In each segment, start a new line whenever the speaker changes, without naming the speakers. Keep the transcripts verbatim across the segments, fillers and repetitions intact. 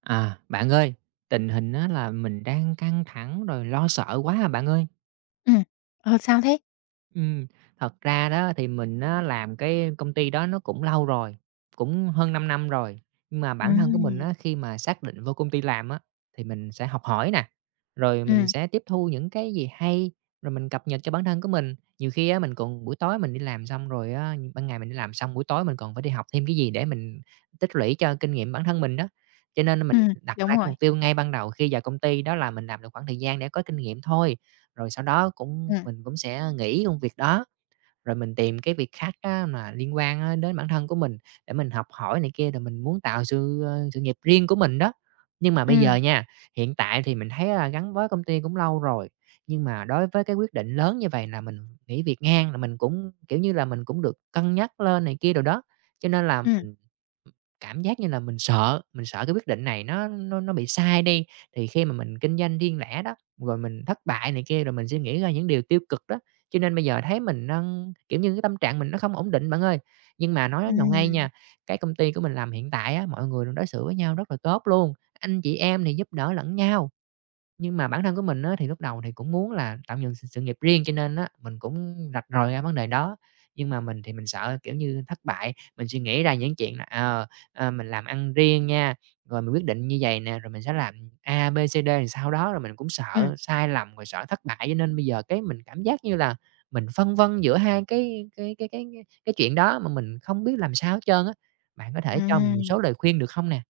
À, bạn ơi, tình hình á là mình đang căng thẳng rồi lo sợ quá à bạn ơi.
Ừm. Ờ, sao thế?
Ừm, thật ra đó thì mình á làm cái công ty đó nó cũng lâu rồi, cũng hơn 5 năm rồi. Nhưng mà bản thân của mình á,
Ừm,
khi mà xác định vô công ty làm á, thì mình sẽ học hỏi nè, rồi mình
ừm,
sẽ tiếp thu những cái gì hay, rồi mình cập nhật cho bản thân của mình. Nhiều khi á, mình còn buổi tối mình đi làm xong rồi á, ban ngày mình đi làm xong, buổi tối mình còn phải đi học thêm cái gì để mình tích lũy cho kinh nghiệm bản thân mình đó. Cho nên mình
ừm,
đặt ra
đúng
cái
rồi.
mục tiêu ngay ban đầu khi vào công ty đó là mình làm được khoảng thời gian để có kinh nghiệm thôi rồi sau đó cũng
Ừm,
mình cũng sẽ nghỉ công việc đó. Rồi mình tìm cái việc khác á mà liên quan á đến bản thân của mình để mình học hỏi này kia, rồi mình muốn tạo sự, ơ, sự nghiệp riêng của mình đó. Nhưng mà bây giờ
ừm,
nha, hiện tại thì mình thấy là gắn với công ty cũng lâu rồi, nhưng mà đối với cái quyết định lớn như vậy là mình nghỉ việc ngang là mình cũng, kiểu như là, mình cũng được cân nhắc lên này kia rồi đó, cho nên là
ừm,
mình cảm giác như là mình sợ, mình sợ cái quyết định này nó nó nó bị sai đi. Thì khi mà mình kinh doanh riêng lẻ đó, rồi mình thất bại này kia, rồi mình sẽ nghĩ ra những điều tiêu cực đó. Cho nên bây giờ thấy mình nó kiểu như, cái tâm trạng mình nó không ổn định bạn ơi. Nhưng mà nói nào ngay
ừm,
nha, cái công ty của mình làm hiện tại á, mọi người đối xử với nhau rất là tốt luôn, anh chị em thì giúp đỡ lẫn nhau. Nhưng mà bản thân của mình á, thì lúc đầu thì cũng muốn là tạo dựng sự sự nghiệp riêng, cho nên á, mình cũng rạch ròi ra vấn đề đó. Nhưng mà mình thì mình sợ, kiểu như, thất bại, mình suy nghĩ ra những chuyện là, ờ, ờ, mình làm ăn riêng nha, rồi mình quyết định như vậy nè, rồi mình sẽ làm A, B, C, D rồi sau đó, rồi mình cũng
ừm,
sợ sai lầm, rồi sợ thất bại, cho nên bây giờ cái mình cảm giác như là mình phân vân giữa hai cái cái cái cái cái cái chuyện đó mà mình không biết làm sao hết trơn á. Bạn có thể cho mình một
ừm.
số lời khuyên được không nè?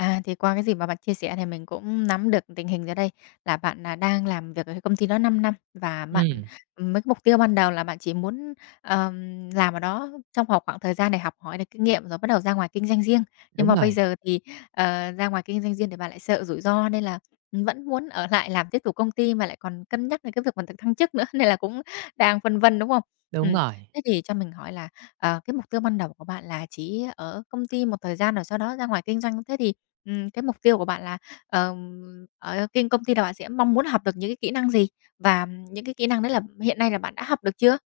À, thì qua cái gì mà bạn chia sẻ thì mình cũng nắm được tình hình rồi đây, là bạn, là đang làm việc ở cái công ty đó 5 năm và bạn
Ừm,
ừm, mấy cái mục tiêu ban đầu là bạn chỉ muốn, ờm, làm ở đó trong vào khoảng thời gian để học hỏi được kinh nghiệm rồi bắt đầu ra ngoài kinh doanh riêng. Nhưng
đúng
mà
rồi,
bây giờ thì, ờ, ra ngoài kinh doanh riêng thì bạn lại sợ rủi ro nên là, vẫn muốn ở lại làm tiếp tục công ty mà lại còn cân nhắc đến cái việc mà được thăng chức nữa, nên là cũng đang phân vân, đúng không?
đúng
Ừm,
rồi.
thế thì cho mình hỏi là, ờ, cái mục tiêu ban đầu của bạn là chỉ ở công ty một thời gian rồi sau đó ra ngoài kinh doanh, thế thì Ừm, cái mục tiêu của bạn là, ờm, ở kinh công ty là bạn sẽ mong muốn học được những cái kỹ năng gì? Và những cái kỹ năng đấy là hiện nay là bạn đã học được chưa?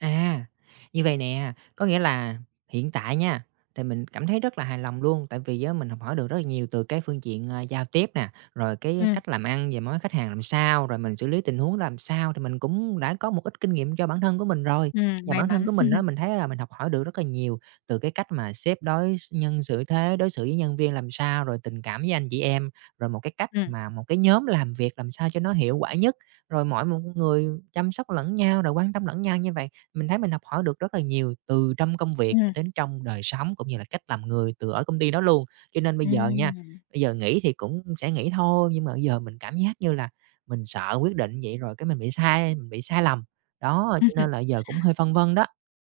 À, như vậy nè, có nghĩa là hiện tại nha, thì mình cảm thấy rất là hài lòng luôn, tại vì á mình học hỏi được rất là nhiều từ cái phương diện, ờ, giao tiếp nè, rồi cái
Ừm,
cách làm ăn về mối khách hàng làm sao, rồi mình xử lý tình huống làm sao, thì mình cũng đã có một ít kinh nghiệm cho bản thân của mình rồi.
ừm,
Và
may
bản thân
mắn.
của mình á, mình thấy là mình học hỏi được rất là nhiều từ cái cách mà sếp đối x nhân xử thế, đối xử với nhân viên làm sao, rồi tình cảm với anh chị em, rồi một cái cách
Ừm,
mà một cái nhóm làm việc làm sao cho nó hiệu quả nhất, rồi mọi một người chăm sóc lẫn nhau, rồi quan tâm lẫn nhau như vậy. Mình thấy mình học hỏi được rất là nhiều từ trong công việc cho
ừm,
đến trong đời sống, cũng như là cách làm người từ ở công ty đó luôn. Cho nên bây giờ nha,
ừm.
bây giờ nghỉ thì cũng sẽ nghỉ thôi, nhưng mà bây giờ mình cảm giác như là mình sợ quyết định vậy rồi cái mình bị sai mình bị sai lầm. Đó, cho nên là giờ cũng hơi phân vân đó.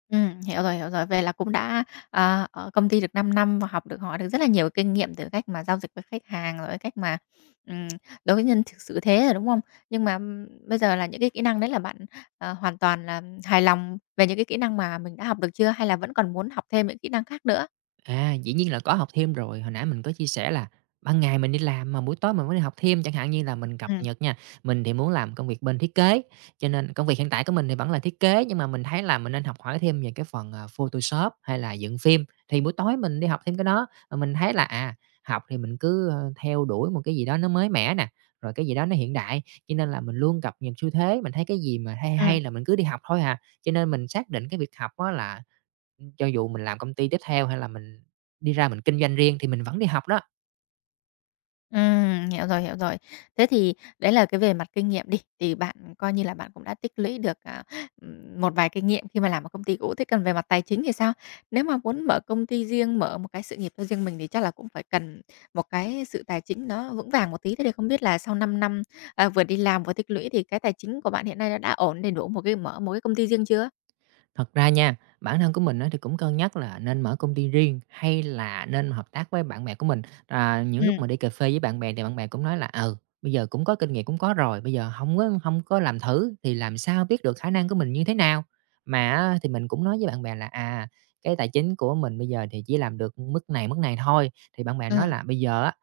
Ừm, hiểu rồi, hiểu rồi. Vậy là cũng đã, ờ, ở công ty được 5 năm và học được hỏi được rất là nhiều kinh nghiệm từ cách mà giao dịch với khách hàng, rồi cách mà, ừm, đối với nhân thực sự thế rồi, đúng không? Nhưng mà, ừm, bây giờ là những cái kỹ năng đấy là bạn, ờ, hoàn toàn là hài lòng về những cái kỹ năng mà mình đã học được chưa? Hay là vẫn còn muốn học thêm những kỹ năng khác nữa?
À, dĩ nhiên là có học thêm rồi, hồi nãy mình có chia sẻ là ban ngày mình đi làm mà buổi tối mình mới đi học thêm, chẳng hạn như là mình cập
Ừm,
nhật nha. Mình thì muốn làm công việc bên thiết kế, cho nên công việc hiện tại của mình thì vẫn là thiết kế, nhưng mà mình thấy là mình nên học hỏi thêm về cái phần, ờ, Photoshop hay là dựng phim, thì buổi tối mình đi học thêm cái đó. Mà mình thấy là, à, học thì mình cứ, ơ, theo đuổi một cái gì đó nó mới mẻ nè, rồi cái gì đó nó hiện đại, cho nên là mình luôn cập nhật xu thế, mình thấy cái gì mà hay
ừm,
hay là mình cứ đi học thôi à. Cho nên mình xác định cái việc học đó là cho dù mình làm công ty tiếp theo hay là mình đi ra mình kinh doanh riêng thì mình vẫn đi học đó.
ừm, hiểu rồi, hiểu rồi. Thế thì đấy là cái về mặt kinh nghiệm đi, thì bạn coi như là bạn cũng đã tích lũy được, à, ừm, một vài kinh nghiệm khi mà làm ở công ty cũ. Thế còn về mặt tài chính thì sao? Nếu mà muốn mở công ty riêng, mở một cái sự nghiệp cho riêng mình thì chắc là cũng phải cần một cái sự tài chính nó vững vàng một tí. Thế thì không biết là sau năm năm, à, vừa đi làm vừa tích lũy thì cái tài chính của bạn hiện nay nó đã ổn để đủ một cái mở một cái công ty riêng chưa?
Thật ra nha, bản thân của mình á thì cũng cân nhắc là nên mở công ty riêng hay là nên hợp tác với bạn bè của mình. À, những lúc
Ừm,
mà đi cà phê với bạn bè thì bạn bè cũng nói là "Ừ, bây giờ cũng có kinh nghiệm, cũng có rồi, bây giờ không có hông có làm thử thì làm sao biết được khả năng của mình như thế nào?" Mà á thì mình cũng nói với bạn bè là "À, cái tài chính của mình bây giờ thì chỉ làm được mức này, mức này thôi." Thì bạn bè nói
ừm,
là "Bây giờ á,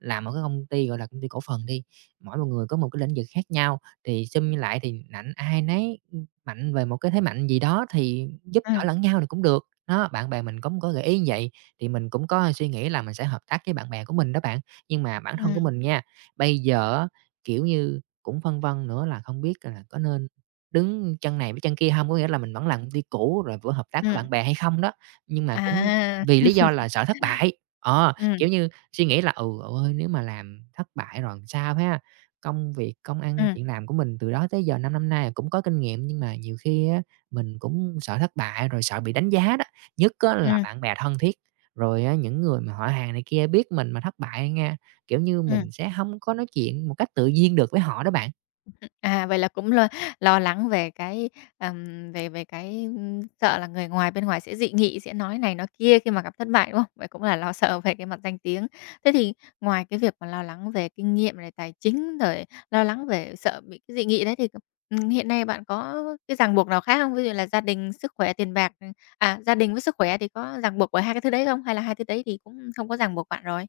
làm một cái công ty, gọi là, công ty cổ phần đi, mỗi một người có một cái lĩnh vực khác nhau thì sum lại thì ảnh ai nấy mạnh về một cái thế mạnh gì đó thì giúp đỡ
ừm,
lẫn nhau thì cũng được. Đó, bạn bè mình cũng có gợi ý như vậy, thì mình cũng có suy nghĩ là mình sẽ hợp tác với bạn bè của mình đó bạn. Nhưng mà bản thân của
ừm,
mình nha, bây giờ á, kiểu như, cũng phân vân nữa là không biết là có nên đứng chân này với chân kia không? Có nghĩa là mình vẫn làm công ty cũ rồi vừa hợp tác với
ừm,
bạn bè hay không đó? Nhưng mà cũng
à.
vì lý do là sợ thất bại. Ờ,
Ừm,
kiểu như, suy nghĩ là "Ừ, ôi, nếu mà làm thất bại rồi sao ha?" Công việc, công ăn
ừm,
chuyện làm của mình từ đó tới giờ 5 năm nay là cũng có kinh nghiệm, nhưng mà nhiều khi á mình cũng sợ thất bại, rồi sợ bị đánh giá đó, nhất á là
ừm,
bạn bè thân thiết, rồi á những người mà họ hàng này kia biết mình mà thất bại nha, kiểu như,
ừm.
mình sẽ không có nói chuyện một cách tự nhiên được với họ đó bạn.
À, vậy là cũng lo lo lắng về cái, ờm, về về cái, ưm, sợ là người ngoài bên ngoài sẽ dị nghị, sẽ nói này nói kia khi mà gặp thất bại, đúng không? Vậy cũng là lo sợ về cái mặt danh tiếng. Thế thì ngoài cái việc mà lo lắng về kinh nghiệm này, tài chính, rồi lo lắng về sợ bị cái dị nghị đấy thì, ừm, hiện nay bạn có cái ràng buộc nào khác không? Ví dụ là gia đình, sức khỏe, tiền bạc, à, gia đình với sức khỏe thì có ràng buộc bởi hai cái thứ đấy không? Hay là hai thứ đấy thì cũng không có ràng buộc bạn rồi?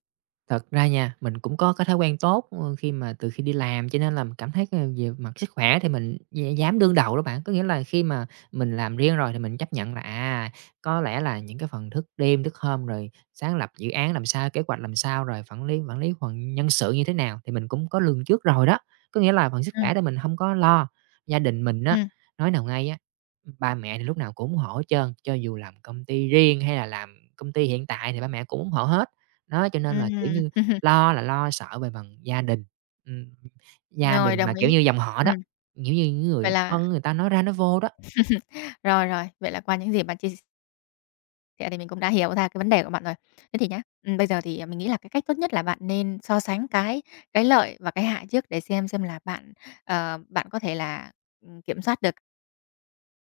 Thật ra nha, mình cũng có cái thói quen tốt, ơ, khi mà từ khi đi làm cho nên là mình cảm thấy, ờ, về mặt sức khỏe thì mình d dám đương đầu đó bạn. Có nghĩa là khi mà mình làm riêng rồi thì mình chấp nhận là, à, có lẽ là những cái phần thức đêm, thức hôm, rồi sáng lập dự án làm sao, kế hoạch làm sao, rồi quản lý quản lý phần nhân sự như thế nào thì mình cũng có lường trước rồi đó. Có nghĩa là phần sức
Ừ
khỏe thì mình không có lo. Gia đình mình
ừ
á, nói nào ngay á, ba mẹ thì lúc nào cũng ủng hộ hết trơn, cho dù làm công ty riêng hay là làm công ty hiện tại thì ba mẹ cũng ủng hộ hết. Đó, cho nên là, kiểu
ừm.
như, lo là lo sợ về phần gia đình, ừm, gia
Rồi,
đình mà,
đồng
kiểu
ý.
như, dòng họ đó,
Ừm,
kiểu như, những
vậy
người
là
thân người ta nói ra nói vô đó.
Rồi, rồi, vậy là qua những gì bạn chia sẻ thì mình cũng đã hiểu ra cái vấn đề của bạn rồi. Thế thì nhá, ừm, bây giờ thì, à, mình nghĩ là cái cách tốt nhất là bạn nên so sánh cái cái lợi và cái hại trước để xem xem là bạn, ờ, bạn có thể là, ừm, kiểm soát được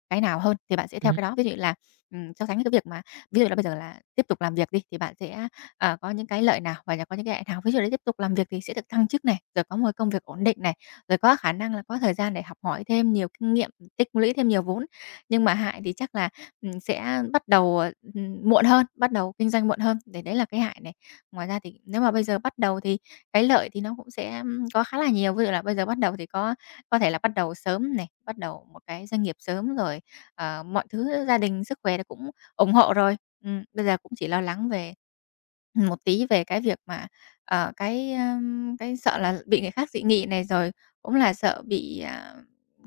cái nào hơn thì bạn sẽ theo
Ừm,
cái đó. Ví dụ là, ừm, so sánh với cái việc mà ví dụ là bây giờ là tiếp tục làm việc đi, thì bạn sẽ, ờ, có những cái lợi nào và có những cái hại nào. Ví dụ là tiếp tục làm việc thì sẽ được thăng chức này, rồi có một công việc ổn định này, rồi có khả năng là có thời gian để học hỏi thêm nhiều kinh nghiệm, tích lũy thêm nhiều vốn. Nhưng mà hại thì chắc là, ừm, sẽ bắt đầu, ờ, ừm, muộn hơn, bắt đầu kinh doanh muộn hơn, để đấy là cái hại này. Ngoài ra thì nếu mà bây giờ bắt đầu thì cái lợi thì nó cũng sẽ, ưm, có khá là nhiều. Ví dụ là bây giờ bắt đầu thì có có thể là bắt đầu sớm này, bắt đầu một cái doanh nghiệp sớm rồi, ờ, mọi thứ gia đình, sức khỏe là cũng ủng hộ rồi. Ừm, bây giờ cũng chỉ lo lắng về một tí về cái việc mà, ờ, cái, ơm, cái sợ là bị người khác dị nghị này, rồi cũng là sợ bị, à,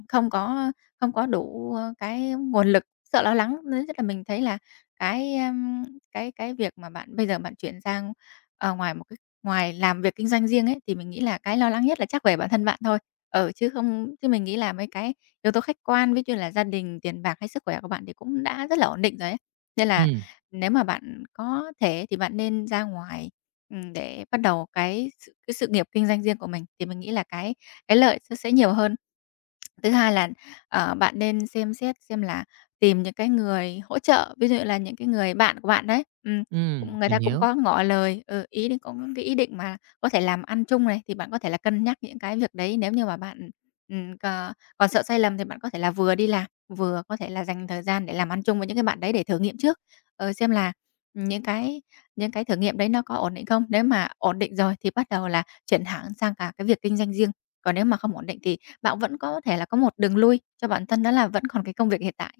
không có không có đủ, ơ, cái nguồn lực, sợ lo lắng. Nên rất là mình thấy là cái, ơm, cái cái việc mà bạn bây giờ bạn chuyển sang, ờ, ngoài một Ngoài làm việc kinh doanh riêng ấy, thì mình nghĩ là cái lo lắng nhất là chắc về bản thân bạn thôi. Ừ, chứ không chứ mình nghĩ là mấy cái yếu tố khách quan, ví như là gia đình, tiền bạc hay sức khỏe của bạn thì cũng đã rất là ổn định rồi ấy. Nên là
ừm,
nếu mà bạn có thể thì bạn nên ra ngoài, ừm, để bắt đầu cái sự cái sự nghiệp kinh doanh riêng của mình, thì mình nghĩ là cái cái lợi nó sẽ nhiều hơn. Thứ hai là, ờ, bạn nên xem xét xem là tìm những cái người hỗ trợ, ví dụ là những cái người bạn của bạn đấy, ừm,
ừm,
cũng người
mình
ta cũng
hiểu.
có ngỏ lời, ừ, ý định có cái ý định mà có thể làm ăn chung này, thì bạn có thể là cân nhắc những cái việc đấy. Nếu như mà bạn, ừm, cò còn sợ sai lầm thì bạn có thể là vừa đi làm, vừa có thể là dành thời gian để làm ăn chung với những cái bạn đấy để thử nghiệm trước, ờ, xem là những cái những cái thử nghiệm đấy nó có ổn định không. Nếu mà ổn định rồi thì bắt đầu là chuyển hẳn sang cả cái việc kinh doanh riêng, còn nếu mà không ổn định thì bạn vẫn có thể là có một đường lui cho bản thân đó là vẫn còn cái công việc hiện tại.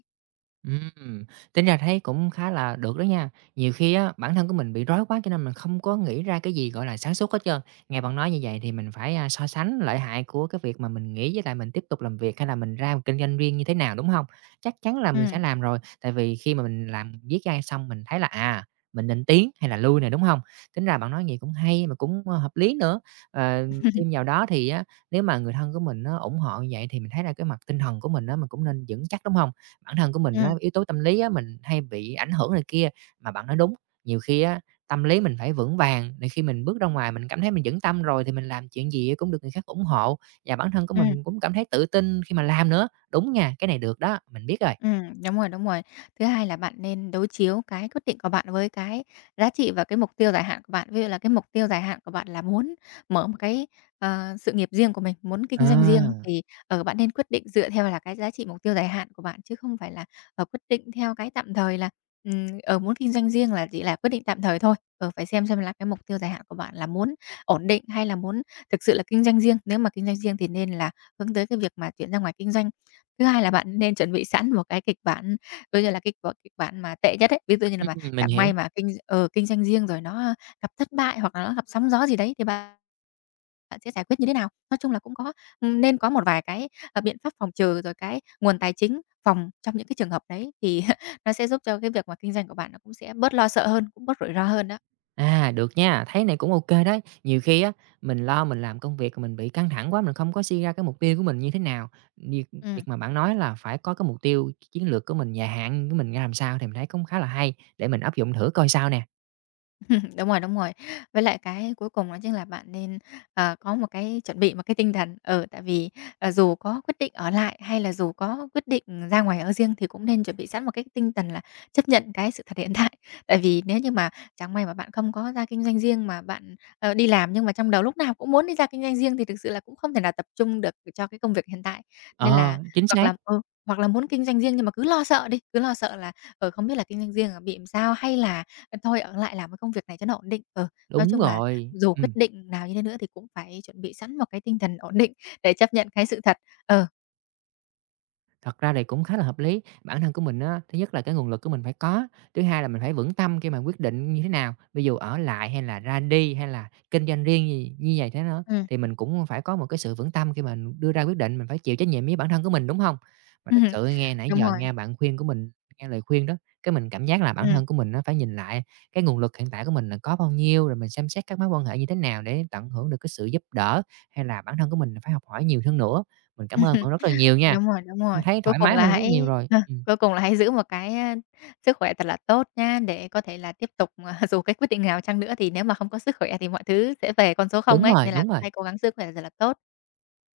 Ừm, tính ra thấy cũng khá là được đó nha. Nhiều khi á, bản thân của mình bị rối quá cho nên mình không có nghĩ ra cái gì, gọi là, sáng suốt hết trơn. Nghe bạn nói như vậy thì mình phải, a, so sánh lợi hại của cái việc mà mình nghĩ với lại mình tiếp tục làm việc, hay là mình ra một kinh doanh riêng như thế nào, đúng không? Chắc chắn là mình sẽ
Ừm.
làm rồi, tại vì khi mà mình làm viết ra xong mình thấy là, à, mình nên tiến hay là lui này đúng không? Tính ra bạn nói gì cũng hay mà cũng, ơ, hợp lý nữa. Ờ, thêm vào đó thì á, nếu mà người thân của mình nó ủng hộ như vậy thì mình thấy là cái mặt tinh thần của mình đó mình cũng nên vững chắc, đúng không? Bản thân của mình á,
Ừm.
yếu tố tâm lý á, mình hay bị ảnh hưởng này kia, mà bạn nói đúng, nhiều khi á, tâm lý mình phải vững vàng để khi mình bước ra ngoài mình cảm thấy mình vững tâm rồi thì mình làm chuyện gì cũng được người khác ủng hộ, và bản thân của
Ừm.
mình cũng cảm thấy tự tin khi mà làm nữa. Đúng nha, cái này được đó, mình biết rồi.
Ừm, đúng rồi, đúng rồi. Thứ hai là bạn nên đối chiếu cái quyết định của bạn với cái giá trị và cái mục tiêu dài hạn của bạn. Ví dụ là cái mục tiêu dài hạn của bạn là muốn mở một cái, ờ, sự nghiệp riêng của mình, muốn kinh doanh riêng
À,
thì, ở bạn nên quyết định dựa theo là cái giá trị mục tiêu dài hạn của bạn, chứ không phải là, ờ, quyết định theo cái tạm thời là, ở muốn kinh doanh riêng là chỉ là quyết định tạm thời thôi. Ờ, phải xem xem là cái mục tiêu dài hạn của bạn là muốn ổn định hay là muốn thực sự là kinh doanh riêng. Nếu mà kinh doanh riêng thì nên là hướng tới cái việc mà chuyển ra ngoài kinh doanh. Thứ hai là bạn nên chuẩn bị sẵn một cái kịch bản, coi như là kịch bản kịch bản mà tệ nhất ấy. Ví dụ như là mà
ừm, mình
chẳng
hiểu.
may mà kinh ờ, kinh doanh riêng rồi nó gặp thất bại hoặc là nó gặp sóng gió gì đấy thì bạn bạn sẽ giải quyết như thế nào? Nói chung là cũng có ừm, nên có một vài cái, ờ, biện pháp phòng trừ, rồi cái nguồn tài chính phòng trong những cái trường hợp đấy thì nó sẽ giúp cho cái việc mà kinh doanh của bạn nó cũng sẽ bớt lo sợ hơn, cũng bớt rủi ro hơn đó.
À, được nha, thấy này cũng ok đấy. Nhiều khi á, mình lo mình làm công việc mình bị căng thẳng quá, mình không có suy ra cái mục tiêu của mình như thế nào. Việc
Ừm.
việc mà bạn nói là phải có cái mục tiêu chiến lược của mình, dài hạn của mình ra làm sao thì mình thấy cũng khá là hay, để mình áp dụng thử coi sao nè.
Đúng rồi, đúng rồi. Với lại cái cuối cùng đó chính là bạn nên, ờ, có một cái chuẩn bị một cái tinh thần. Ừ, tại vì, ờ, dù có quyết định ở lại hay là dù có quyết định ra ngoài ở riêng thì cũng nên chuẩn bị sẵn một cái tinh thần là chấp nhận cái sự thật hiện tại. Tại vì nếu như mà chẳng may mà bạn không có ra kinh doanh riêng mà bạn, ờ, đi làm nhưng mà trong đầu lúc nào cũng muốn đi ra kinh doanh riêng thì thực sự là cũng không thể nào tập trung được cho cái công việc hiện tại. Nên là
Ờ, chính
hoặc
xác,
là ừ, hoặc là muốn kinh doanh riêng nhưng mà cứ lo sợ đi, cứ lo sợ là, ờ, không biết là kinh doanh riêng, ờ, bị làm sao hay là "Ờ, thôi ở lại làm cái công việc này cho nó ổn định." Ừ, nói
đúng
chung là
rồi,
dù quyết
ừm.
định nào như thế nữa thì cũng phải chuẩn bị sẵn một cái tinh thần ổn định để chấp nhận cái sự thật. Ờ,
Thật ra thì cũng khá là hợp lý. Bản thân của mình á, thứ nhất là cái nguồn lực của mình phải có, thứ hai là mình phải vững tâm khi mà quyết định như thế nào, ví dụ ở lại hay là ra đi hay là kinh doanh riêng gì như vậy thế nữa,
ừm,
thì mình cũng phải có một cái sự vững tâm khi mà đưa ra quyết định, mình phải chịu trách nhiệm với bản thân của mình, đúng không? Mà thật sự nghe nãy
Đúng
giờ
rồi,
nghe bạn khuyên của mình nghe lời khuyên đó, cái mình cảm giác là bản
ừm,
thân của mình nó phải nhìn lại cái nguồn lực hiện tại của mình là có bao nhiêu, rồi mình xem xét các mối quan hệ như thế nào để tận hưởng được cái sự giúp đỡ, hay là bản thân của mình là phải học hỏi nhiều hơn nữa. Mình cảm ơn bạn rất là nhiều nha.
đúng rồi, đúng
Mình
rồi.
thấy
Cuối
thoải
cùng
mái
là
hơn rất nhiều
hãy
rồi.
ờ,
Ừm,
cuối cùng là hãy giữ một cái, a, sức khỏe thật là tốt nha để có thể là tiếp tục, à, dù cái quyết định nào chăng nữa thì nếu mà không có sức khỏe thì mọi thứ sẽ về con số không
đúng
ấy,
rồi,
nên là
đúng rồi.
hãy cố gắng sức khỏe thật là tốt.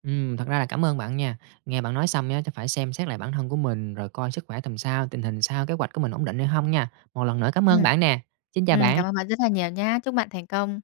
Ừm, thật ra là cảm ơn bạn nha. Nghe bạn nói xong á chắc phải xem xét lại bản thân của mình, rồi coi sức khỏe tầm sao, tình hình sao, kế hoạch của mình ổn định hay không nha. Một lần nữa cảm ơn
Ừm.
bạn nè. Xin chào
Ừm,
bạn.
cảm ơn bạn rất là nhiều nhá. Chúc bạn thành công.